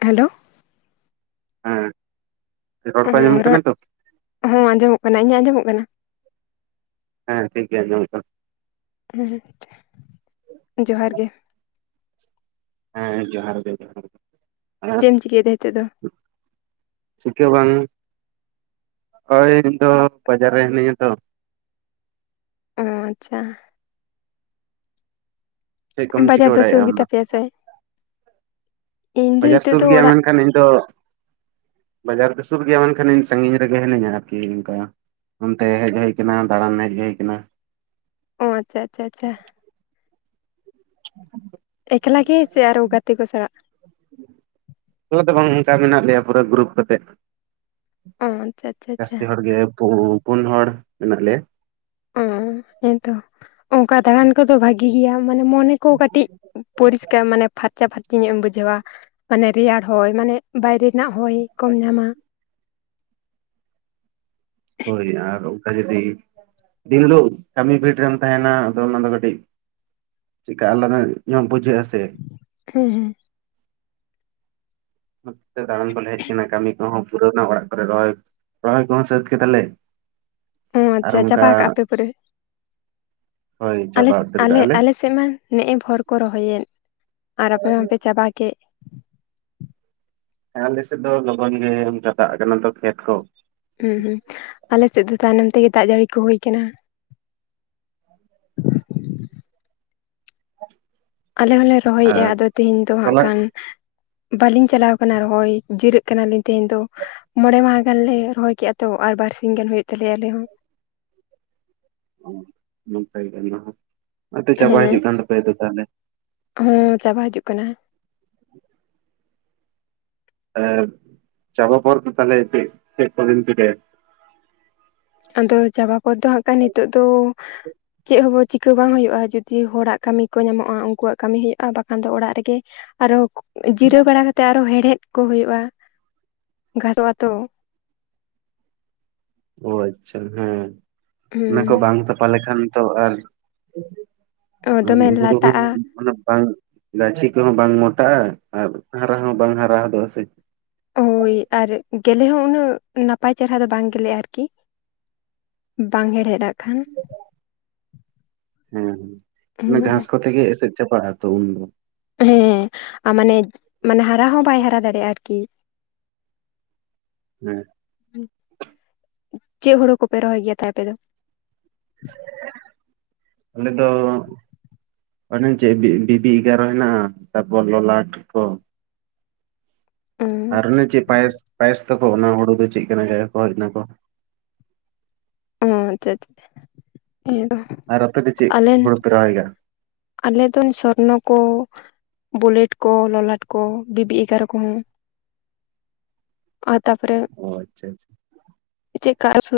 Hello. ᱦᱮᱸ᱾ ᱨᱚᱲ ᱠᱚ ᱦᱚᱸ ᱟᱸᱡᱚᱢᱚᱜ ᱠᱟᱱᱟ ᱨᱚᱲ ᱛᱚ ᱦᱚᱸ ᱟᱸᱡᱚᱢᱚᱜ ᱠᱟᱱᱟ᱾ ᱤᱧᱟᱹᱜ ᱟᱸᱡᱚᱢᱚᱜ ᱠᱟᱱᱟ? ᱦᱮᱸ, ᱴᱷᱤᱠ ᱜᱮ ᱟᱸᱡᱚᱢᱚᱜ ᱠᱟᱱᱟ᱾ ᱦᱮᱸᱦᱮᱸ ᱡᱚᱦᱟᱨ ᱜᱮ᱾ ᱦᱮᱸ ᱡᱚᱦᱟᱨ ᱜᱮ᱾ ᱪᱮᱫ ᱮᱢ ᱪᱤᱠᱟᱹᱭᱮᱫᱟ ᱱᱤᱛᱚᱜ ᱫᱚ [inaudible] ᱪᱤᱠᱟᱹ ᱵᱟᱝ ᱳᱭ ᱤᱧ ᱫᱚ ᱵᱟᱡᱟᱨ ᱨᱮ ᱦᱤᱱᱟᱹᱧᱟ ᱛᱚ᱾ ᱚᱻ ᱟᱪᱪᱷᱟ᱾ ᱪᱮᱫ ᱠᱚᱢ ᱪᱤᱠᱟᱹ ᱵᱟᱡᱟᱨ ᱫᱚ ᱥᱩᱨ ᱵᱟᱲᱟᱭᱮᱫᱼᱟ ᱟᱢ ᱜᱮᱛᱟ ᱯᱮᱭᱟ ᱥᱮ? ᱤᱧ ᱫᱚ ᱵᱟᱡᱟᱨ ᱱᱤᱛᱚᱜ ᱥᱩᱨ ᱫᱚ ᱜᱮᱭᱟ ᱚᱲᱟᱜ ᱢᱮᱱᱠᱷᱟᱱ, ᱤᱧ ᱫᱚ ᱵᱟᱡᱟᱨ ᱫᱚ ᱥᱩᱨ ᱜᱮᱭᱟ ᱢᱮᱱᱠᱷᱟᱱ, ᱤᱧ ᱥᱟᱺᱜᱤᱧ ᱨᱮᱜᱮ ᱦᱤᱱᱟᱹᱧᱟ ᱟᱨᱠᱤ ᱚᱱᱠᱟ᱾ ᱚᱱᱛᱮ ᱦᱮᱡ ᱦᱳᱭ ᱠᱟᱱᱟ ᱫᱟᱬᱟᱱ ᱦᱮᱡ ᱦᱳᱭ ᱠᱟᱱᱟ᱾ ᱚ ᱟᱪᱪᱷᱟ ᱟᱪᱷᱟ ᱟᱪᱷᱟ᱾ [inaudible] ᱮᱠᱞᱟ ᱜᱮ ᱥᱮ ᱟᱨᱚ ᱜᱟᱛᱮ ᱠᱚ ᱥᱟᱞᱟᱜ? ᱮᱠᱞᱟ ᱫᱚ ᱵᱟᱝ ᱚᱱᱠᱟ ᱢᱮᱱᱟᱜ ᱞᱮᱭᱟ ᱯᱩᱨᱟᱹ ᱜᱨᱩᱯ ᱠᱟᱛᱮᱫ᱾ ᱚ ᱟᱪᱪᱷᱟ ᱟᱪᱪᱷᱟ ᱟᱪᱪᱷᱟ ᱡᱟᱹᱥᱛᱤ ᱦᱚᱲ ᱜᱮ ᱯᱩ, ᱯᱩᱱ ᱦᱚᱲ ᱢᱮᱱᱟᱜ ᱞᱮᱭᱟ᱾ ᱚ ᱦᱮᱸᱛᱚ ᱚᱱᱠᱟ ᱫᱟᱬᱟᱱ ᱠᱚᱫᱚ ᱵᱷᱟᱜᱤ ᱜᱮᱭᱟ ᱢᱟᱱᱮ ᱢᱟᱱᱮ ᱠᱚ ᱠᱟᱹᱴᱤᱡ ᱯᱚᱨᱤᱥᱠᱟᱨ ᱢᱟᱱᱮ ᱯᱷᱟᱨᱪᱟ ᱯᱷᱟᱨᱪᱤ ᱧᱚᱜ ᱮᱢ ᱵᱩᱡᱷᱟᱹᱣᱟ᱾ ᱢᱟᱱᱮ ᱨᱮᱭᱟᱲ ᱦᱚᱭ, ᱢᱟᱱᱮ ᱵᱟᱭᱨᱮ ᱨᱮᱱᱟᱜ ᱦᱚᱭ ᱠᱚᱢ ᱧᱟᱢᱟ᱾ ᱦᱳᱭ ᱟᱨ ᱚᱱᱠᱟ ᱡᱩᱫᱤ ᱫᱤᱱᱦᱤᱞᱳᱜ ᱠᱟᱹᱢᱤ ᱯᱷᱤᱴ ᱨᱮᱢ ᱛᱟᱦᱮᱸᱱᱟ ᱟᱫᱚ ᱚᱱᱟ ᱫᱚ ᱠᱟᱹᱴᱤᱡ ᱪᱮᱠᱟ ᱟᱞᱟᱫᱟ ᱧᱚᱜ ᱵᱩᱡᱷᱟᱹᱜ ᱟᱥᱮ᱾ ᱦᱮᱸ ᱦᱮᱸ ᱛᱮ ᱫᱟᱬᱟᱱ ᱠᱚᱞᱮ ᱦᱮᱡ ᱟᱠᱟᱱᱟ ᱠᱟᱹᱢᱤ ᱠᱚᱦᱚᱸ ᱯᱩᱨᱟᱹᱣᱱᱟ ᱚᱲᱟᱜ ᱠᱚᱨᱮ ᱨᱚᱦᱚᱭ ᱨᱚᱦᱚᱭ ᱠᱚᱦᱚᱸ ᱥᱟᱹᱛ ᱠᱮᱫᱟᱞᱮ᱾ ᱚ ᱟᱪᱪᱷᱟ ᱟᱨ ᱟᱪᱪᱷᱟ ᱚᱱᱠᱟ ᱪᱟᱵᱟ ᱟᱠᱟᱜᱼᱟ ᱯᱮ ᱯᱚᱨᱮ ᱦᱳᱭ ᱟᱞᱮ ᱪᱟᱵᱟ ᱩᱛᱟᱹᱨ ᱟᱞᱮ ᱠᱟᱜᱼᱟ ᱞᱮ ᱟᱞᱮᱥᱮᱫ ᱢᱟ ᱱᱮᱜᱼᱮ ᱵᱳᱨ ᱠᱚ ᱨᱚᱦᱚᱭᱮᱫ᱾ ᱟᱨ ᱟᱯᱮ ᱢᱟᱯᱮ ᱪᱟᱵᱟ ᱠᱮᱫ᱾ ᱦᱮᱸ ᱟᱞᱮ ᱥᱮᱫ ᱫᱚ ᱞᱚᱜᱚᱱ ᱜᱮ ᱚᱱᱠᱟ ᱫᱟᱜ ᱟᱠᱟᱱᱟ ᱛᱚ ᱠᱷᱮᱛ ᱠᱚ᱾ ᱦᱩᱸ ᱦᱩᱸ ᱟᱞᱮᱥᱮᱫ ᱫᱚ ᱛᱟᱭᱱᱚᱢ ᱛᱮᱜᱮ ᱫᱟᱜ ᱡᱟᱹᱲᱤ ᱠᱚ ᱦᱩᱭ ᱟᱠᱟᱱᱟ᱾ ᱟᱞᱮ ᱦᱚᱸᱞᱮ ᱨᱚᱦᱚᱭᱮᱫᱼᱟ ᱟᱨ ᱟᱫᱚ ᱛᱮᱦᱤᱧ ᱫᱚ ᱦᱟᱸᱜ ᱛᱚᱞᱟ ᱠᱷᱟᱱ, ᱵᱟᱹᱞᱤᱧ ᱪᱟᱞᱟᱣ ᱠᱟᱱᱟ ᱨᱚᱦᱚᱭ, ᱡᱤᱨᱟᱹᱜ ᱠᱟᱱᱟᱞᱤᱧ ᱛᱮᱦᱮᱧ ᱫᱚ᱾ ᱢᱚᱬᱮ ᱢᱟᱦᱟ ᱜᱟᱱᱞᱮ ᱨᱚᱦᱚᱭ ᱠᱮᱫᱼᱟ ᱛᱚ, ᱟᱨ ᱵᱟᱨᱥᱤᱧ ᱜᱟᱱ ᱦᱩᱭᱩᱜ ᱛᱟᱞᱮᱭᱟ ᱟᱞᱮᱦᱚᱸ᱾ ᱱᱚᱝᱠᱟ ᱜᱮ ᱚᱱᱟ ᱦᱚᱸ ᱪᱟᱵᱟᱭ ᱦᱮᱸ ᱦᱤᱡᱩᱜ ᱠᱟᱱ ᱛᱟᱯᱮᱭᱟ ᱛᱟᱦᱚᱞᱮ᱾ ᱦᱚᱸ ᱪᱟᱵᱟ ᱦᱤᱡᱩᱜ ᱠᱟᱱᱟ᱾ ᱮ ᱪᱟᱵᱟ ᱯᱚᱨ ᱛᱟᱦᱚᱞᱮ ᱪᱮᱫ ᱠᱚ ᱵᱤᱱ ᱪᱤᱠᱟᱹᱭᱟ? ᱟᱫᱚ ᱪᱟᱵᱟ ᱯᱚᱨ ᱫᱚ ᱦᱚᱸ ᱠᱷᱟᱱ ᱱᱤᱛᱚᱜ ᱫᱚ ᱪᱮᱫ ᱦᱚᱸ ᱪᱤᱠᱠᱟ ᱵᱟᱝ ᱦᱩᱭᱩᱜᱼᱟ᱾ ᱡᱚᱫᱤ ᱦᱚᱲᱟᱜ ᱠᱟᱹᱢᱤ ᱠᱚ ᱧᱟᱢᱚᱜᱼᱟ, ᱩᱱᱠᱩᱣᱟᱜ ᱠᱟᱹᱢᱤ ᱦᱩᱭᱩᱜᱭᱼᱟ, ᱵᱟᱠᱷᱟᱱ ᱫᱚ ᱚᱲᱟᱜ ᱨᱮᱜᱮ ᱟᱨᱚ ᱡᱤᱨᱟᱹᱣ ᱵᱟᱲᱟ ᱠᱟᱛᱮ᱾ ᱛᱮ ᱟᱨᱦᱚᱸ ᱦᱮᱲᱦᱮᱫ ᱠᱚ ᱦᱩᱭᱩᱜᱼᱟ, ᱜᱷᱟᱥᱚᱜ ᱟᱛᱚ᱾ ᱚ ᱟᱪᱪᱷᱟ, ᱦᱮᱸ ᱚᱱᱟ ᱠᱚ ᱦᱩᱸ ᱵᱟᱝ ᱥᱟᱯᱷᱟ ᱞᱮᱠᱷᱟᱱ ᱛᱚ ᱟᱨ [inaudible] ᱫᱚᱢᱮ ᱞᱟᱴᱟᱜᱼᱟ ᱜᱟᱹᱪᱷᱤ ᱠᱚᱦᱚᱸ ᱵᱟᱝ ᱢᱚᱴᱟᱜᱼᱟ ᱟᱨ ᱦᱟᱨᱟ ᱦᱚᱸ ᱵᱟᱝ ᱦᱟᱨᱟ ᱦᱚᱫᱚᱜᱼᱟ ᱥᱮ ᱳᱭ ᱟᱨ ᱜᱮᱞᱮ ᱦᱚᱸ ᱩᱱᱟᱹᱜ ᱱᱟᱯᱟᱭ ᱪᱮᱨᱦᱨᱟ ᱫᱚ ᱵᱟᱝ ᱜᱮᱞᱮᱜᱼᱟ ᱟᱨᱠᱤ ᱵᱟᱝ ᱦᱮᱲᱮᱫ ᱟᱜ ᱠᱷᱟᱱ ᱦᱮᱸ ᱦᱮᱸ ᱚᱱᱟ ᱜᱷᱟᱥ ᱠᱚᱛᱮᱜ ᱜᱮ ᱮᱥᱮᱫ ᱪᱟᱵᱟᱜ ᱟ ᱛᱚ ᱩᱱᱫᱚ ᱦᱮᱸ ᱟᱨ ᱢᱟᱱᱮ ᱢᱟᱱᱮ ᱦᱟᱨᱟ ᱦᱚᱸ ᱵᱟᱭ ᱦᱟᱨᱟ ᱫᱟᱲᱮᱭᱟᱜᱼᱟ ᱟᱨᱠᱤ ᱠᱤ [inaudible] ᱦᱮᱸ ᱪᱮᱫ ᱦᱩᱲᱩ ᱠᱚᱯᱮ ᱨᱚᱦᱚᱭ ᱜᱮᱭᱟ ᱛᱟᱭ ᱟᱯᱮ ᱫᱚ? ᱟᱞᱮ ᱫᱚ᱾ ᱟᱱᱮ ᱪᱮᱫ ᱵᱤᱵᱤ ᱮᱜᱟᱨᱚ ᱦᱮᱱᱟᱜᱼᱟ ᱛᱟᱯᱚᱨ ᱞᱚᱞᱟᱴ ᱠᱚ ᱚ ᱟᱨ ᱚᱱᱮ ᱪᱮᱫ ᱯᱟᱭᱮᱥ ᱯᱟᱭᱮᱥ ᱛᱟᱠᱚ ᱚᱱᱟ ᱦᱩᱲᱩ ᱫᱚ ᱪᱮᱫ ᱠᱟᱱᱟ [unintelligible] ᱠᱚ ᱦᱮᱡ ᱱᱟᱠᱚ ᱚ ᱟᱪᱷᱟ [unintelligible] ᱟᱨ ᱟᱯᱮ ᱫᱚ ᱪᱮᱫ ᱦᱩᱲᱩ ᱯᱮ ᱨᱚᱦᱚᱭᱟ? ᱟᱞᱮ ᱫᱚᱱ ᱥᱚᱨᱱᱚ ᱠᱚ ᱵᱩᱞᱮᱴ ᱠᱚ ᱞᱚᱞᱟᱴ ᱠᱚ ᱵᱤᱵᱤ ᱮᱜᱟᱨᱚ ᱠᱚᱦᱚᱸ [inaudible] ᱟᱨ ᱛᱟᱨᱯᱚᱨᱮ ᱚ ᱟᱪᱪᱷᱟ ᱟᱪᱪᱷᱟ ᱪᱮᱫᱠᱟ ᱥᱚ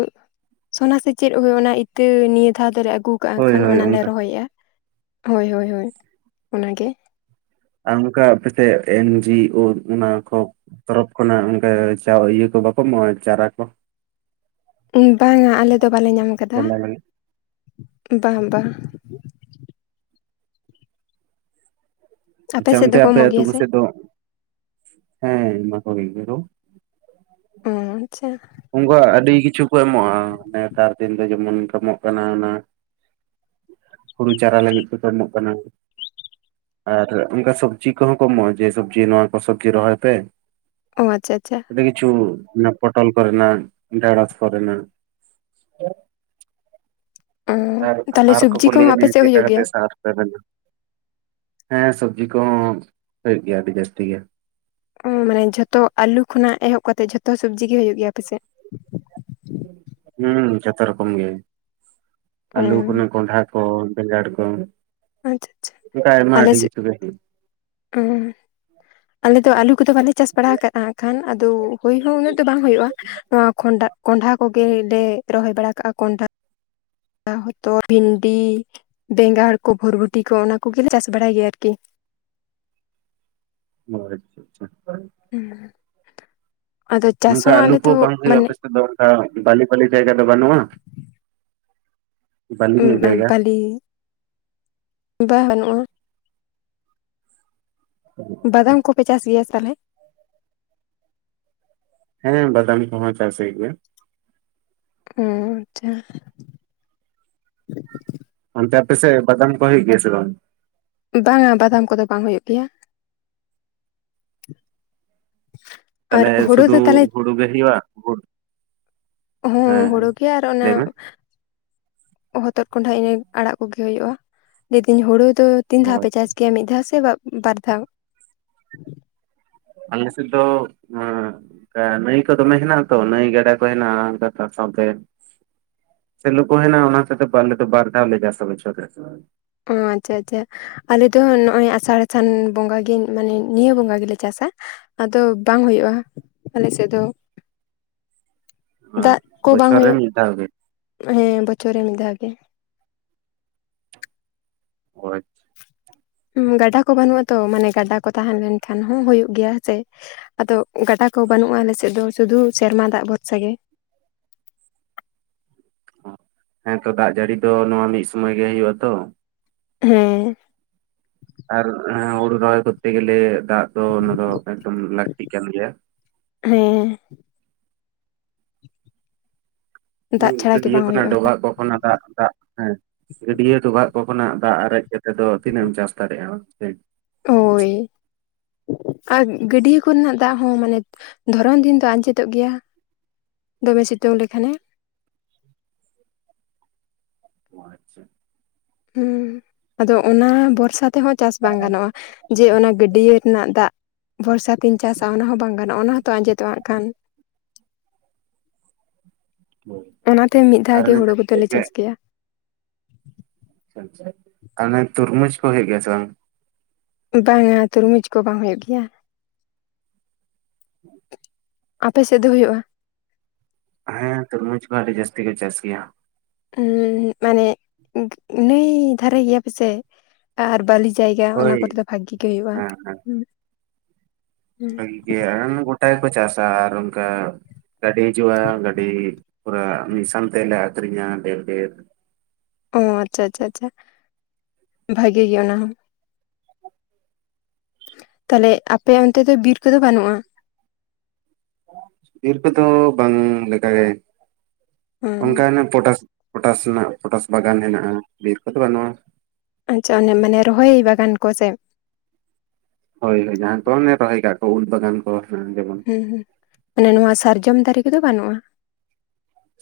ᱥᱚᱱᱟ ᱥᱮ ᱪᱮᱫ ᱦᱩᱭᱩᱜ ᱚᱱᱟ ᱤᱛᱟᱹ ᱱᱤᱭᱟᱹ ᱫᱷᱟᱣ ᱛᱮᱷᱟᱨᱮ ᱟᱹᱜᱩ [unintelligible] ᱦᱳᱭ ᱠᱷᱟᱱ ᱦᱳᱭ ᱚᱱᱟᱞᱮ ᱚᱱᱠᱟ ᱨᱚᱦᱚᱭᱮᱫᱼᱟ ᱦᱳᱭ ᱦᱳᱭ ᱚᱱᱟᱱᱟᱜᱮ [unintelligible] ᱛᱚᱨᱚᱯ ᱠᱷᱚᱱᱟᱜ ᱚᱱᱠᱟ ᱪᱟ ᱤᱭᱟᱹ ᱠᱚ ᱵᱟᱠᱚ ᱮᱢᱚᱜᱼᱟ ᱪᱟᱨᱟ ᱠᱚ ᱵᱟᱝᱟ ᱟᱞᱮ ᱫᱚ ᱵᱟᱞᱮ ᱧᱟᱢ ᱟᱠᱟᱫᱟ ᱛᱚᱞᱟ ᱞᱟᱹᱜᱤᱫ ᱵᱟᱝ ᱵᱟᱝ ᱥᱮᱫ [unintelligible] ᱫᱚᱠᱚ ᱟᱯᱮ ᱮᱢᱚᱜ ᱟᱛᱩ ᱜᱮᱭᱟ ᱠᱚ ᱥᱮ ᱥᱮᱫ ᱫᱚ ᱦᱮᱸ [unintelligible] ᱦᱩᱸ ᱟᱪᱪᱷᱟ ᱩᱱᱠᱩᱣᱟᱜ ᱟᱹᱰᱤ ᱠᱤᱪᱷᱩ ᱠᱚ ᱮᱢᱚᱜᱼᱟ ᱱᱮᱛᱟᱨ ᱫᱤᱱ ᱫᱚ ᱡᱮᱢᱚᱱ ᱠᱟ ᱮᱢᱚᱜ ᱠᱟᱱᱟ ᱚᱱᱟ ᱦᱩᱲᱩ ᱪᱟᱨᱟ ᱞᱟᱹᱜᱤᱫ ᱠᱚᱠᱚ ᱮᱢᱚᱜ ᱠᱟᱱᱟ ᱟᱨ ᱚᱱᱠᱟ ᱥᱚᱵᱽᱡᱤ ᱠᱚᱦᱚᱸ ᱠᱚ ᱮᱢᱚᱜᱼᱟ ᱡᱮ ᱥᱚᱵᱡᱤ ᱱᱚᱣᱟ ᱠᱚ ᱥᱚᱵᱡᱤ ᱨᱚᱦᱚᱭ ᱯᱮ ᱚ ᱟᱪᱪᱷᱟ ᱟᱪᱪᱷᱟ ᱠᱤᱪᱩ [unintelligible] ᱚᱱᱟ ᱯᱚᱴᱚᱞ ᱠᱚᱨᱮᱱᱟ ᱰᱮᱲᱚᱥ ᱠᱚᱨᱮᱱᱟ ᱚ ᱛᱟᱦᱚᱞᱮ ᱥᱚᱵᱽᱡᱤ ᱠᱚᱦᱚᱸ ᱟᱯᱮ ᱥᱮᱫ ᱦᱩᱭᱩᱜ ᱜᱮᱭᱟ [unintelligible] ᱦᱮᱸ ᱥᱚᱵᱽᱡᱤ ᱠᱚᱦᱚᱸ ᱦᱩᱭᱩᱜ ᱜᱮᱭᱟ ᱟᱹᱰᱤ ᱡᱟᱹᱥᱛᱤ ᱜᱮ ᱚ ᱢᱟᱱᱮ ᱡᱷᱚᱛᱚ ᱟᱞᱩ ᱠᱷᱚᱱᱟᱜ ᱮᱦᱚᱵ ᱠᱟ ᱠᱟᱛᱮᱜ ᱡᱷᱚᱛᱚ ᱥᱚᱵᱽᱡᱤ ᱜᱮ ᱦᱩᱭᱩᱜ ᱜᱮᱭᱟ ᱟᱯᱮᱥᱮᱫ ᱦᱮᱸ ᱡᱚᱛᱚ ᱨᱚᱠᱚᱢ ᱜᱮ ᱚ ᱟᱞᱩ ᱠᱚ ᱠᱚᱱᱰᱷᱟ ᱦᱚᱭ ᱵᱮᱸᱜᱟᱲᱠᱚ ᱟᱪᱪᱷᱟ ᱟᱪᱪᱷᱟ ᱚᱱᱠᱟ ᱟᱭᱢᱟ ᱟᱹᱰᱤ ᱠᱤᱪᱷᱩᱜᱮ ᱦᱩᱸ [unintelligible] ᱟᱞᱮ ᱫᱚ ᱟᱞᱩ ᱠᱚᱫᱚ ᱵᱟᱞᱮ ᱪᱟᱥ ᱵᱟᱲᱟ ᱟᱠᱟᱫᱼᱟ ᱠᱷᱟᱱ ᱟᱫᱚ ᱦᱩᱭᱳᱭ ᱦᱚᱸ ᱩᱱᱟᱹᱜ ᱫᱚ ᱵᱟᱝ ᱦᱩᱭᱩᱜᱼᱟ ᱱᱚᱣᱟ ᱠᱚᱸᱰᱷᱟ ᱠᱚᱸᱰᱷᱟ ᱠᱚᱜᱮᱞᱮ ᱨᱚᱦᱚᱭ ᱵᱟᱲᱟ ᱠᱟᱜᱼᱟ ᱠᱚᱸᱰᱷᱟ ᱦᱚᱛᱚ ᱵᱷᱤᱱᱰᱤ ᱵᱮᱸᱜᱟᱲ ᱠᱚ ᱵᱷᱚᱨᱵᱚᱴᱤ ᱠᱚ ᱚᱱᱟ ᱠᱚᱜᱮᱞᱮ ᱪᱟᱥ ᱵᱟᱲᱟᱭ ᱜᱮᱭᱟ ᱟᱨᱠᱤ ᱟᱪᱪᱷᱟ ᱟᱪᱪᱷᱟ [unintelligible] ᱦᱩ ᱟᱫᱚ ᱪᱟᱥ ᱦᱚᱸ ᱟᱞᱮ ᱫᱚ ᱢᱟᱱᱮ ᱟᱫᱚ ᱠᱷᱟᱱ ᱵᱟᱹᱞᱤ ᱵᱟᱹᱞᱤ ᱡᱟᱭᱜᱟ ᱫᱚ ᱵᱟᱹᱱᱩᱜᱼᱟ ᱵᱟᱹᱞᱤ ᱧᱚᱜ [unintelligible] ᱡᱟᱭᱜᱟ ᱵᱟᱹᱞᱤ ᱵᱟᱱᱩᱜ-ᱟ ᱦᱮ [inaudible] ᱵᱟᱫᱟᱢ ᱠᱚᱯᱮ ᱪᱟᱥ ᱜᱮᱭᱟ ᱛᱟᱦᱞᱮ ᱦᱮᱸ ᱵᱟᱫᱟᱢ ᱠᱚᱦᱚᱸ ᱪᱟᱥ ᱦᱩᱭᱩᱜ ᱜᱮᱭᱟ ᱦᱩᱸ ᱟᱪᱪᱷᱟ ᱚᱱᱛᱮ ᱟᱯᱮ ᱥᱮ ᱵᱟᱫᱟᱢ ᱠᱚ ᱦᱩᱭᱩᱜ ᱜᱮᱭᱟ ᱥᱮ ᱵᱟᱝ ᱵᱟᱝᱟ ᱵᱟᱫᱟᱢ ᱠᱚᱫᱚ ᱵᱟᱝ ᱦᱩᱭᱩᱜ ᱜᱮᱭᱟ ᱟᱨ ᱦᱳᱲᱳ ᱥᱩᱫᱩ ᱫᱚ ᱛᱟᱦᱚᱞᱮ ᱦᱩᱲᱩ ᱜᱮ ᱦᱩᱭᱩᱜ ᱟ ᱦᱚᱸ ᱦᱩᱲᱩ ᱜᱮ ᱟᱨ ᱚᱱᱟ ᱞᱟᱹᱭ ᱢᱮ ᱦᱚᱛᱚᱫ ᱠᱚᱸᱰᱷᱟ ᱤᱱᱟᱹ ᱟᱲᱟᱜ ᱠᱚᱜᱮ ᱦᱩᱭᱩᱜᱼᱟ ᱞᱟᱹᱭᱫᱟᱹᱧ ᱦᱩᱲᱩ ᱫᱚ ᱛᱤᱱ ᱫᱷᱟᱣ ᱚ ᱯᱮ ᱪᱟᱥ ᱜᱮᱭᱟ ᱢᱤᱫ ᱫᱷᱟᱣ ᱥᱮ ᱵᱟᱨᱫᱷᱟᱣ ᱟᱞᱮ ᱥᱮ ᱫᱚ ᱱᱟᱹᱭ ᱠᱚ ᱫᱚᱢᱮ ᱦᱮᱱᱟᱜᱼᱟ ᱛᱚ ᱱᱟᱹᱭ ᱜᱟᱰᱟ ᱠᱚ ᱦᱮᱱᱟᱜᱼᱟ ᱠᱟ ᱥᱟᱶ ᱥᱟᱶᱛᱮ ᱥᱮᱞᱚ ᱠᱚ ᱦᱮᱱᱟ ᱚᱱᱟ ᱠᱟᱛᱮ ᱵᱟᱨ ᱫᱷᱟᱶ ᱞᱮ ᱪᱟᱥᱟ ᱵᱚᱪᱷᱚᱨ ᱨᱮ ᱚ ᱟᱪᱪᱷᱟ ᱟᱪᱪᱷᱟ ᱟᱞᱮ ᱫᱚ ᱱᱚᱜᱼᱚᱭ ᱟᱥᱟᱲ ᱥᱟᱱ ᱵᱚᱸᱜᱟᱜᱮ ᱢᱟᱱᱮ ᱱᱤᱭᱟᱹ ᱵᱚᱸᱜᱟ ᱜᱮᱞᱮ ᱪᱟᱥᱟ ᱟᱫᱚ ᱵᱟᱝ ᱦᱩᱭᱩᱜᱼᱟ ᱟᱞᱮ ᱥᱮᱫ ᱫᱚ ᱫᱟᱜ ᱠᱚ ᱵᱟᱝ ᱵᱚᱪᱷᱚᱨ ᱨᱮ ᱦᱩᱭᱩᱜ ᱢᱤᱫ ᱫᱷᱟᱣ ᱜᱮ ᱦᱮᱸ ᱵᱚᱪᱷᱚᱨ ᱨᱮ ᱢᱤᱫ ᱫᱷᱟᱣ ᱜᱮ ᱦᱚᱭ [unintelligible] ᱜᱟᱰᱟ ᱠᱚ ᱵᱟᱹᱱᱩᱜ ᱟᱛᱚ ᱢᱟᱱᱮ ᱜᱟᱰᱟ ᱠᱚ ᱛᱟᱦᱮᱸ ᱞᱮᱱ ᱠᱷᱟᱱ ᱦᱚᱸ ᱦᱩᱭᱩᱜ ᱜᱮᱭᱟᱸ ᱦᱮᱪᱮ ᱟᱫᱚ ᱜᱟᱰᱟ ᱠᱚ ᱵᱟᱹᱱᱩᱜᱼᱟ ᱟᱞᱮᱥᱮᱫ ᱫᱚ ᱥᱩᱫᱷᱩ ᱥᱮᱨᱢᱟ ᱫᱟᱜ ᱵᱷᱚᱨᱥᱟ ᱜᱮ ᱦᱮᱸ ᱛᱚ ᱫᱟᱜ ᱡᱟᱹᱲᱤ ᱫᱚ ᱱᱚᱣᱟ ᱢᱤᱫ ᱥᱩᱢᱚᱭ ᱜᱮ ᱦᱩᱭᱩᱜ ᱟᱛᱚ ᱦᱮᱸ ᱟᱨ ᱦᱩᱲᱩ ᱨᱚᱦᱚᱭ ᱠᱚᱨᱛᱮ ᱜᱮᱞᱮ ᱫᱟᱜ ᱫᱚ ᱚᱱᱟ ᱫᱚ ᱮᱠᱫᱚᱢ ᱞᱟᱹᱠᱛᱤ ᱠᱟᱱ ᱜᱮᱭᱟ ᱦᱮᱸ ᱫᱟᱜ ᱪᱷᱟᱲᱟ ᱜᱮ ᱜᱟᱹᱰᱭᱟᱹ ᱵᱟᱝ ᱠᱷᱱᱟᱜ ᱦᱩᱭᱩᱜᱼᱟ ᱰᱚᱵᱷᱟᱜ ᱠᱚᱠᱷᱚᱱᱟ ᱫᱟᱜ ᱫᱟᱜ ᱦᱮᱸ ᱜᱟᱹᱰᱭᱟᱹ ᱰᱚᱵᱷᱟᱜ ᱠᱚ ᱠᱷᱚᱱᱟᱜ ᱫᱟᱜ ᱟᱨᱮᱡ ᱠᱟᱛᱮᱫ ᱫᱚ ᱛᱤᱱᱟᱹᱜ ᱮᱢ ᱪᱟᱥ ᱫᱟᱲᱮᱭᱟᱜᱼᱟ ᱦᱳᱭ [inaudible] ᱟᱨ ᱜᱟᱹᱰᱭᱟᱹ ᱠᱚᱨᱮᱱᱟᱜ ᱫᱟᱜ ᱦᱚᱸ ᱢᱟᱱᱮ ᱫᱷᱚᱨᱚᱱ ᱫᱤᱱ ᱫᱚ ᱟᱸᱡᱮᱫᱚᱜ ᱜᱮᱭᱟ ᱫᱚᱢᱮ ᱥᱤᱛᱩᱝ ᱞᱮᱠᱷᱟᱱᱮ ᱚ ᱟᱪᱪᱷᱟ ᱦᱮᱸ ᱟᱫᱚ ᱚᱱᱟ ᱵᱚᱨᱥᱟ ᱛᱮᱦᱚᱸ ᱪᱟᱥ ᱵᱟᱝ ᱜᱟᱱᱚᱜᱼᱟ ᱡᱮ ᱚᱱᱟ ᱜᱟᱹᱰᱭᱟᱹ ᱨᱮᱱᱟᱜ ᱫᱟᱜ ᱵᱷᱚᱨᱥᱟ ᱛᱤᱧ ᱪᱟᱥᱟ ᱚᱱᱟ ᱦᱚᱸ ᱵᱟᱝ ᱜᱟᱱᱼᱟ ᱵᱟᱝᱠᱷᱟᱱ ᱚᱱᱟ ᱦᱚᱸᱛᱚ ᱟᱸᱡᱮᱫᱚᱜ ᱠᱷᱟᱱ ᱚᱱᱟᱛᱮ ᱢᱤᱫ ᱫᱷᱟᱣ ᱟᱨ ᱜᱮ ᱚᱱᱮ ᱦᱩᱲᱩ ᱡᱟᱦᱟᱸᱢ ᱞᱟᱹᱭ ᱠᱚᱫᱚᱞᱮ ᱠᱮᱫ ᱪᱟᱥ ᱜᱮᱭᱟ ᱟᱪᱪᱷᱟ ᱟᱪᱪᱷᱟ ᱛᱟᱦᱟᱱᱮ ᱛᱩᱨᱢᱩᱡᱽ ᱠᱚ ᱦᱩᱭᱩᱜ ᱜᱮᱭᱟ ᱥᱮ ᱵᱟᱝ ᱵᱟᱝᱟ ᱛᱩᱨᱢᱩᱡᱽ ᱠᱚ ᱵᱟᱝ ᱦᱩᱭᱩᱜ ᱜᱮᱭᱟ ᱦᱮᱸ [inaudible] ᱟᱯᱮ ᱥᱮᱫ ᱫᱚ ᱦᱩᱭᱩᱜᱼᱟ ᱾ ᱦᱮᱸ ᱛᱚᱨᱢᱩᱡ ᱠᱚᱦᱚ ᱟᱹᱰᱤ ᱡᱟᱹᱥᱛᱤ ᱠᱚ ᱪᱟᱥ ᱜᱮᱭᱟ ᱾ ᱦᱩᱸ ᱦᱩᱸ ᱟᱞᱮ ᱤᱱᱟᱹ ᱫᱷᱟᱨᱮ ᱜᱮᱭᱟ ᱯᱮᱥᱮ ᱟᱨ ᱵᱷᱟᱹᱞᱤ ᱡᱟᱭᱜᱟ ᱚᱱᱟ ᱦᱳᱭ ᱠᱚᱨᱮ ᱫᱚ ᱵᱷᱟᱜᱤ ᱜᱮ ᱦᱩᱭᱩᱜᱼᱟ ᱦᱮᱸ ᱦᱮᱸ ᱦᱩᱸ ᱦᱩᱸ ᱾ [unintelligible] ᱜᱚᱴᱟ ᱜᱮᱠᱚ ᱪᱟᱥ ᱟᱨ ᱚᱱᱠᱟ ᱜᱟᱹᱰᱤ ᱦᱤᱡᱩᱜᱼᱟ ᱜᱟᱹᱰᱤ ᱯᱩᱨᱟᱹ ᱢᱤᱫ ᱥᱟᱶ ᱛᱮᱞᱮ ᱟᱠᱷᱨᱤᱧᱟ ᱰᱷᱮᱨ, ᱰᱷᱮᱨ ᱚ ᱟᱪᱷᱟ, ᱪᱷᱟ, ᱪᱷᱟ ᱵᱷᱟᱜᱤ ᱜᱮ ᱚᱱᱟ ᱦᱚᱸ ᱾ ᱛᱟᱦᱚᱞᱮ ᱟᱯᱮ ᱚᱱᱛᱮ ᱫᱚ ᱵᱤᱨ ᱠᱚᱫᱚ ᱵᱟᱹᱱᱩᱜᱼᱟ? ᱵᱤᱨ ᱠᱚᱫᱚ ᱵᱟᱝ ᱞᱮᱠᱟᱜᱮ ᱦᱮᱸ ᱚᱱᱠᱟᱱ ᱯᱚᱴᱟᱥ ᱯᱚᱴᱟᱥ ᱨᱮᱱᱟᱜ ᱯᱚᱴᱟᱥ ᱵᱟᱜᱟᱱ ᱦᱮᱱᱟᱜᱼᱟ ᱵᱤᱨ ᱠᱚᱫᱚ ᱵᱟᱹᱱᱩᱜᱼᱟ ᱾ ᱟᱪᱪᱷᱟ ᱚᱱᱮ ᱢᱟᱱᱮ ᱨᱚᱦᱚᱭ ᱵᱟᱜᱟᱱ ᱠᱚ ᱥᱮ ᱦᱳᱭ ᱦᱳᱭ ᱡᱟᱦᱟᱸ ᱛᱚᱞᱜᱮ ᱛᱟᱸᱦᱮ ᱠᱟᱜ ᱠᱚ ᱩᱞ ᱵᱟᱜᱟᱱ ᱠᱚ ᱦᱮᱸ ᱡᱮᱢᱚᱱ ᱦᱩᱸ ᱦᱩᱸ ᱱᱚᱣᱟ ᱥᱟᱨᱡᱚᱢ ᱫᱟᱨᱮ ᱠᱚᱫᱚ ᱵᱟᱹᱱᱩᱜᱼᱟ ᱾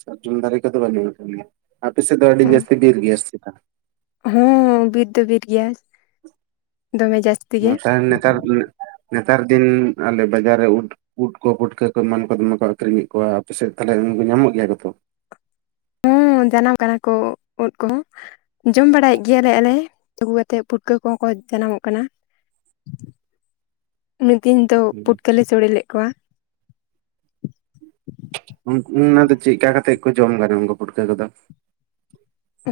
ᱥᱟᱨᱡᱩᱢ ᱫᱟᱨᱮ ᱠᱚᱫᱚ ᱵᱟᱹᱱᱩᱜ ᱟᱠᱟᱫᱟ ᱾ ᱟᱯᱮ ᱥᱮᱫ ᱫᱚ ᱟᱹᱰᱤ ᱚ ᱡᱟᱹᱥᱛᱤ ᱵᱤᱨᱤ ᱜᱮᱭᱟ ᱥᱮᱛᱟ ᱦᱚᱸ ᱵᱤᱨ ᱫᱚ ᱵᱤᱨ ᱜᱮᱭᱟ ᱫᱚᱢᱮ ᱡᱟᱹᱥᱛᱤ ᱾ ᱛᱟᱸᱦᱮ ᱞᱮᱠᱟᱱ ᱱᱮᱛᱟᱨ ᱫᱤᱱ ᱟᱞᱮ ᱵᱟᱡᱟᱨ ᱨᱮ ᱩᱫᱼᱼ ᱩᱫ ᱠᱚ ᱯᱩᱴᱠᱟᱹ ᱠᱚ ᱮᱢᱟᱱ ᱠᱚ ᱫᱚᱢᱮ ᱠᱚ ᱟᱠᱷᱨᱤᱧᱮᱫ ᱠᱚᱣᱟ ᱟᱯᱮᱥᱮᱫ ᱛᱟᱦᱚᱞᱮ ᱩᱱᱠᱩ ᱧᱟᱢᱚᱜ ᱜᱮᱭᱟ ᱠᱚᱛᱚ ᱾ ᱦᱮᱸ ᱡᱟᱱᱟᱢ ᱠᱟᱱᱟ ᱠᱚ ᱩᱫ ᱠᱚᱦᱚᱸ ᱡᱚᱢ ᱵᱟᱲᱟᱭᱮᱫ ᱜᱮᱭᱟᱞᱮ ᱟᱞᱮ ᱟᱹᱜᱩ ᱠᱟᱛᱮᱫ ᱯᱩᱴᱠᱟᱹ ᱠᱚᱦᱚᱸ ᱠᱚ ᱡᱟᱱᱟᱢᱚᱜ ᱠᱟᱱᱟ ᱾ [inaudible] ᱢᱤᱫ ᱫᱤᱱ ᱫᱚ ᱯᱩᱴᱠᱟᱹᱞᱮ ᱥᱚᱲᱮ ᱞᱮᱫ ᱠᱚᱣᱟ [unintelligible] ᱪᱮᱫ ᱠᱟ ᱠᱟᱛᱮᱜ ᱠᱚ ᱡᱚᱢ [unintelligible] ᱯᱩᱴᱠᱟᱹ ᱠᱚᱫᱚ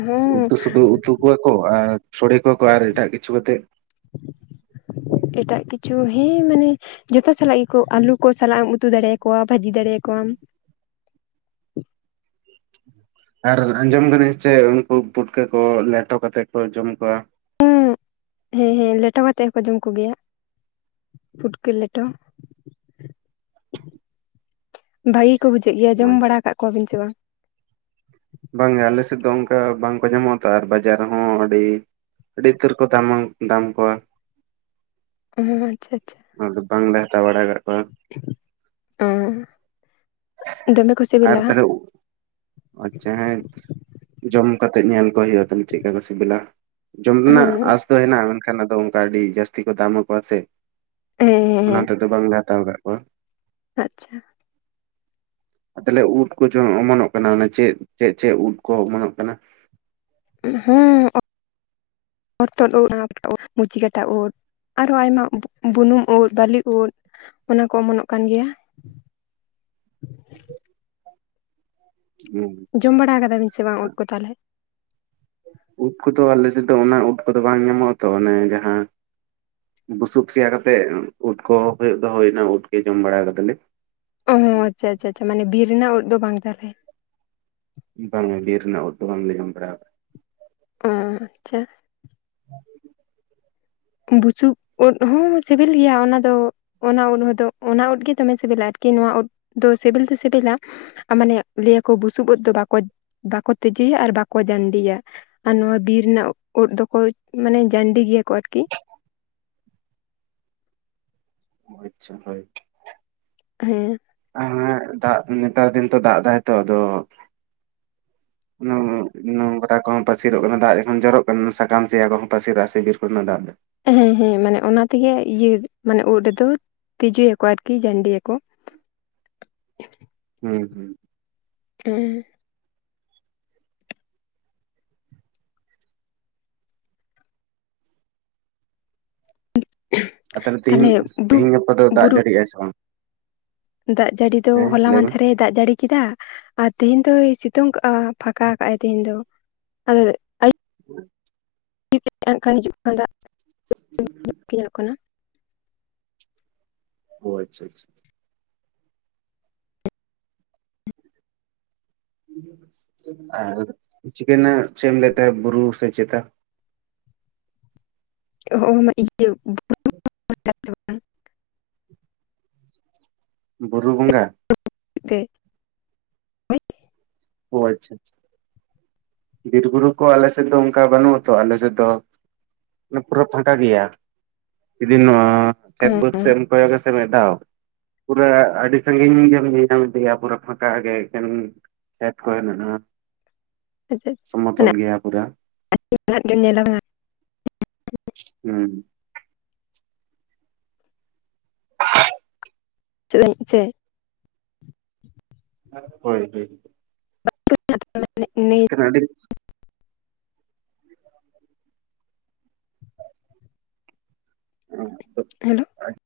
ᱦᱚᱸ ᱩᱛᱩ ᱥᱩᱫᱷᱩ ᱩᱛᱩ ᱠᱚᱣᱟ ᱠᱚ ᱟᱨ ᱥᱚᱲᱮ ᱠᱚᱣᱟ ᱠᱚ ᱟᱨ ᱮᱴᱟᱜ ᱠᱤᱪᱷᱩ ᱠᱟᱛᱮ [inaudible] ᱮᱴᱟᱜ ᱠᱤᱪᱷᱩ ᱦᱮᱸ ᱢᱟᱱᱮ ᱡᱚᱛᱚ ᱥᱟᱞᱟᱜ ᱜᱮᱠᱚ ᱟᱹᱞᱩ ᱠᱚ ᱥᱟᱞᱟᱜ ᱮᱢ ᱩᱛᱩ ᱫᱟᱲᱮ ᱟᱠᱚᱣᱟ ᱵᱷᱟᱹᱡᱤ ᱫᱟᱲᱮ ᱟᱠᱚᱣᱟᱢ ᱾ ᱟᱨ ᱟᱸᱡᱚᱢ ᱞᱮᱫᱟᱹᱧ ᱥᱮ ᱪᱮᱫ ᱩᱱᱠᱩ ᱯᱩᱴᱠᱟᱹ ᱠᱚ ᱞᱮᱴᱚ ᱠᱟᱛᱮᱫ ᱠᱚ ᱡᱚᱢ ᱠᱚᱣᱟ ᱾ ᱦᱚᱸ ᱦᱮᱸ ᱦᱮᱸ ᱞᱮᱴᱚ ᱠᱟᱛᱮᱫ ᱦᱚᱠᱚ ᱡᱚᱢ ᱠᱚᱜᱮᱭᱟ ᱾ ᱯᱷᱩᱴᱠᱟᱹ ᱞᱮᱴᱚ ᱟ ᱵᱷᱟᱜᱤ ᱠᱚ ᱵᱩᱡᱷᱟᱹᱜ ᱜᱮᱭᱟ ᱡᱚᱢ ᱵᱟᱲᱟ ᱠᱟᱜ ᱠᱚᱣᱟᱵᱤᱱ ᱥᱮ ᱵᱟᱝ? ᱵᱟᱝᱜᱮ ᱟᱞᱮ ᱥᱮᱫ ᱫᱚ ᱚᱱᱠᱟ ᱵᱟᱝᱠᱚ ᱧᱟᱢᱚᱜᱼᱟ ᱛᱚ ᱟᱨ ᱵᱟᱡᱟᱨ ᱦᱚᱸ ᱟᱹᱰᱤ ᱟᱹᱰᱤ ᱩᱛᱟᱹᱨ ᱠᱚ ᱫᱟᱢᱟ ᱫᱟᱢ ᱠᱚᱣᱟ ᱾ ᱚ ᱟᱪᱪᱷᱟ, ᱪᱷᱟ ᱾ ᱟᱫᱚ ᱵᱟᱝᱞᱮ ᱦᱟᱛᱟ ᱵᱟᱲᱟ ᱠᱟᱜ ᱠᱚᱣᱟ ᱾ ᱟ ᱫᱚᱢᱮ ᱠᱚ ᱟᱨ ᱥᱤᱵᱤᱞᱟ ᱛᱟᱞ ᱦᱮ ᱟᱪᱪᱷᱟ ᱦᱮᱸ ᱡᱚᱢ ᱠᱟᱛᱮᱜ ᱧᱮᱞ ᱠᱚ ᱦᱳᱭᱳᱜᱼᱟ ᱛᱟᱦᱚᱞᱮ ᱪᱮᱫ ᱠᱟ ᱠᱚ ᱥᱮᱵᱮᱞᱟ ᱾ ᱡᱚᱢ ᱨᱮᱱᱟᱜ ᱦᱚᱸ ᱟᱸᱥ ᱫᱚ ᱦᱮᱱᱟᱜᱼᱟ ᱢᱮᱱᱠᱷᱟᱱ ᱟᱫᱚ ᱚᱱᱠᱟ ᱟᱹᱰᱤ ᱡᱟᱹᱥᱛᱤ ᱠᱚ ᱫᱟᱢ ᱟᱠᱚᱣᱟ ᱥᱮ ᱦᱮᱸ ᱦᱮᱸ ᱚᱱᱟ ᱦᱮᱸ ᱛᱮᱫᱚ ᱵᱟᱝᱞᱮ ᱦᱟᱛᱟᱣ ᱠᱟᱫ ᱠᱚᱣᱟ ᱾ ᱟᱪᱪᱷᱟ ᱾ ᱛᱟᱦᱚᱞᱮ ᱩᱫ ᱠᱚ ᱚᱢᱚᱱᱚᱜ ᱠᱟᱱᱟ ᱢᱟᱱᱮ ᱪᱮᱫ ᱪᱮᱫ ᱪᱮᱫ ᱩᱫ ᱠᱚ ᱚᱢᱚᱱᱚᱜ ᱠᱟᱱᱟ? ᱦᱮᱸ ᱚᱛᱚᱫ ᱳᱫ ᱚᱱᱟ ᱢᱩᱪᱤ ᱠᱟᱴᱟ ᱳᱫ ᱟᱨᱚ ᱟᱭᱢᱟ ᱵᱩᱱᱩᱢ ᱳᱫ ᱵᱟᱹᱞᱤ ᱳᱫ ᱚᱱᱟ ᱠᱚ ᱚᱢᱚᱱᱚᱜ ᱠᱟᱱ ᱜᱮᱭᱟ ᱾ [inaudible] ᱟᱪᱪᱷᱟ ᱡᱚᱢ ᱵᱟᱲᱟ ᱟᱪᱪᱷᱟ, ᱠᱟᱫᱟ ᱵᱤᱱ ᱥᱮ ᱵᱟᱝ ᱳᱫ ᱠᱚ ᱛᱟᱦᱚᱞᱮ? ᱳᱫ ᱠᱚᱫᱚ ᱟᱞᱮ ᱥᱮᱫ ᱚᱱᱟ ᱳᱫ ᱠᱚᱫᱚ ᱵᱟᱝ ᱧᱟᱢᱚᱜᱼᱟ ᱛᱚ ᱚᱱᱮ ᱡᱟᱦᱟᱸ ᱵᱩᱥᱩᱵ ᱥᱮᱭᱟ ᱠᱟᱛᱮᱜ ᱳᱫ ᱠᱚ ᱦᱩᱭᱩᱜ ᱫᱚ ᱦᱳᱭ ᱚᱱᱟ ᱳᱫ ᱜᱮ ᱡᱚᱢ ᱵᱟᱲᱟ ᱠᱟᱫᱟ ᱞᱤᱧ ᱾ ᱚᱸᱻ ᱟᱪᱪᱷᱟ, ᱪᱷᱟ, ᱪᱷᱟ ᱢᱟᱱᱮ ᱵᱤᱨ ᱨᱮᱱᱟᱜ ᱳᱫ ᱫᱚ ᱵᱟᱝ ᱛᱟᱞᱦᱮ ᱵᱟᱝ ᱵᱤᱨ ᱨᱮᱱᱟᱜ ᱳᱫ ᱫᱚ ᱵᱟᱝᱞᱮ ᱧᱟᱢ ᱵᱟᱲᱟ ᱾ ᱚ ᱟᱪᱪᱷᱟ ᱾ ᱦᱮ ᱵᱩᱥᱩᱵ ᱳᱫ ᱦᱚᱸ ᱥᱤᱵᱤᱞ ᱜᱮᱭᱟ ᱚᱱᱟᱫᱚ, ᱚᱱᱟ ᱳᱫ ᱫᱚ ᱚᱱᱟ ᱳᱫ ᱜᱮ ᱫᱚᱢᱮ ᱥᱮᱵᱮᱞᱟ, ᱟᱨᱠᱤ ᱱᱚᱣᱟ ᱳᱫ ᱫᱚ ᱥᱮᱵᱮᱞ ᱫᱚ ᱥᱮᱵᱮᱞᱟ, ᱢᱟᱱᱮ ᱞᱟᱹᱭᱟ ᱠᱚ ᱵᱩᱥᱩᱵ ᱳᱫ ᱫᱚ ᱵᱟ ᱵᱟᱠᱚ ᱛᱮᱡᱳᱭᱟ, ᱟᱨ ᱵᱟᱠᱚ ᱡᱟᱱᱰᱤᱭᱟ ᱾ ᱟᱨ ᱱᱚᱣᱟ ᱵᱤᱨ ᱨᱮᱱᱟᱜ ᱳᱫ ᱫᱚᱠᱚ ᱢᱟᱱᱮ ᱡᱟᱱᱰᱤ ᱜᱮᱭᱟ ᱠᱚ ᱟᱨᱠᱤ, [unintelligible] ᱟᱪᱪᱷᱟ ᱦᱳᱭ ᱦᱮᱸ ᱦᱮᱸ ᱫᱟᱜ ᱱᱮᱛᱟᱨ ᱫᱤᱱ ᱛᱚ ᱫᱟᱜ ᱮᱫᱟᱭ ᱛᱚ ᱟᱫᱚ, ᱱᱚᱝᱨᱟ ᱠᱚᱦᱚᱸ ᱯᱟᱹᱥᱤᱨᱚᱜ ᱠᱟᱱᱟ, ᱫᱟᱜ ᱡᱚᱠᱷᱚᱱ ᱡᱚᱨᱚᱜ ᱠᱟᱱᱟ ᱥᱟᱠᱟᱢ ᱥᱮᱭᱟ ᱠᱚᱦᱚᱸ ᱯᱟᱹᱥᱤᱨᱟᱜᱼᱟ ᱥᱮ ᱵᱤᱨ ᱠᱚᱨᱮᱱᱟᱜ ᱫᱟᱜ ᱫᱚ ᱾ ᱦᱮᱸ ᱦᱮᱸ ᱢᱟᱱᱮ ᱚᱱᱟ ᱛᱮᱜᱮ ᱤᱭᱟᱹ ᱢᱟᱱᱮ ᱳᱫ ᱨᱮᱫᱚ ᱛᱮᱡᱳᱭ ᱟᱠᱚ, ᱟᱨᱠᱤ ᱡᱟᱹᱱᱰᱤᱭ ᱟᱠᱚ ᱾ ᱦᱮᱸ ᱦᱩᱸ ᱦᱮᱸ ᱟᱨ ᱛᱟᱦᱚᱞᱮ ᱛᱮᱦᱤᱧ ᱛᱟᱦᱞᱮ ᱰᱩ ᱛᱮᱦᱤᱧ ᱜᱟᱯᱟ ᱫᱚ ᱫᱟᱜ ᱵᱩᱨᱩ ᱡᱟᱹᱲᱤ ᱮᱜ ᱟᱭ ᱥᱮ ᱵᱟᱝ? ᱫᱟᱜ ᱡᱟᱹᱲᱤ ᱫᱚ ᱦᱮᱸ ᱦᱚᱞᱟ ᱞᱟᱹᱭ ᱢᱮ ᱢᱟᱱᱫᱷᱮᱨ ᱨᱮ ᱫᱟᱜ ᱡᱟᱹᱲᱤ ᱠᱮᱫᱟ ᱾ ᱟᱨ ᱛᱮᱦᱮᱧ ᱫᱚ ᱥᱮᱛᱳᱝ ᱠᱟᱜᱼᱟ, ᱯᱷᱟᱠᱟ ᱠᱟᱜᱼ ᱟᱭ, ᱛᱮᱦᱮᱧ ᱫᱚ ᱟᱫᱚ ᱾ ᱱ ᱠᱷᱟᱱ ᱦᱤᱡᱩᱜ ᱠᱷ ᱫᱟᱜᱠᱧᱚᱜ ᱠᱟᱱᱟ [unintelligible] ᱧᱮᱞᱳᱜ ᱠᱟᱱᱟ ᱾ ᱚ ᱟᱪᱷᱟ ᱟᱪᱷᱟ, ᱟᱨ ᱪᱤᱠᱟᱹᱱᱟ ᱟᱨ ᱪᱮᱫ ᱮᱢ ᱞᱟᱭ ᱛᱟᱦᱮᱱᱟ ᱵᱩᱨᱩ ᱥᱮ ᱪᱮᱛᱟ? ᱚ ᱤᱭᱟᱹ ᱦᱮᱸ [unintelligible] ᱵᱩᱨᱩ ᱵᱚᱸᱜᱟ ᱾ ᱛᱮ ᱢᱟᱱᱮ ᱦᱚᱭ ᱟᱪᱪᱷᱟ ᱪᱷᱟ ᱾ ᱵᱤᱨ ᱵᱩᱨᱩ ᱠᱚ ᱟᱞᱮ ᱥᱮᱫ ᱫᱚ ᱚᱱᱠᱟ ᱵᱟᱹᱱᱩᱜ ᱟᱛᱚ ᱟᱞᱮ ᱥᱮᱫ ᱫᱚ ᱾ ᱯᱩᱨᱟᱹ ᱯᱷᱟᱸᱠᱟ ᱜᱮᱭᱟ, ᱡᱩᱫᱤ ᱱᱚᱣᱟ ᱠᱷᱮᱛ ᱵᱟᱹᱫᱽ ᱥᱮᱡ ᱮᱢ ᱠᱚᱭᱚᱜ ᱟᱥᱮ ᱢᱤᱫ ᱫᱷᱟᱹᱣ, ᱯᱩᱨᱟᱹ ᱟᱹᱰᱤ ᱥᱟᱺᱟᱹᱜᱤᱧ ᱜᱮᱢ ᱧᱮᱞᱧᱟᱢ ᱤᱫᱭᱟ ᱯᱩᱨᱟᱹ ᱯᱷᱟᱸᱠᱟ ᱜᱮ ᱮᱠᱷᱟᱱ ᱾ ᱦᱮᱫ ᱠᱚᱭᱱᱟ ᱟᱪᱪᱷᱟ ᱯᱩᱨᱟᱹ ᱟᱹᱛᱩ ᱚᱲᱟᱜ [unintelligible] ᱧᱮᱞᱟ ᱦᱩᱸ? [unintelligible] ᱪᱮᱫᱟ ᱥᱮ ᱦᱳᱭ ᱦᱳᱭ ᱾ [unintelligible] ᱪᱮ ᱠᱟᱱᱟ ᱟᱰᱤ ᱟᱨ ᱫᱚ ᱦᱮᱞᱳ ᱾ ᱟᱪᱪᱷᱟ ᱾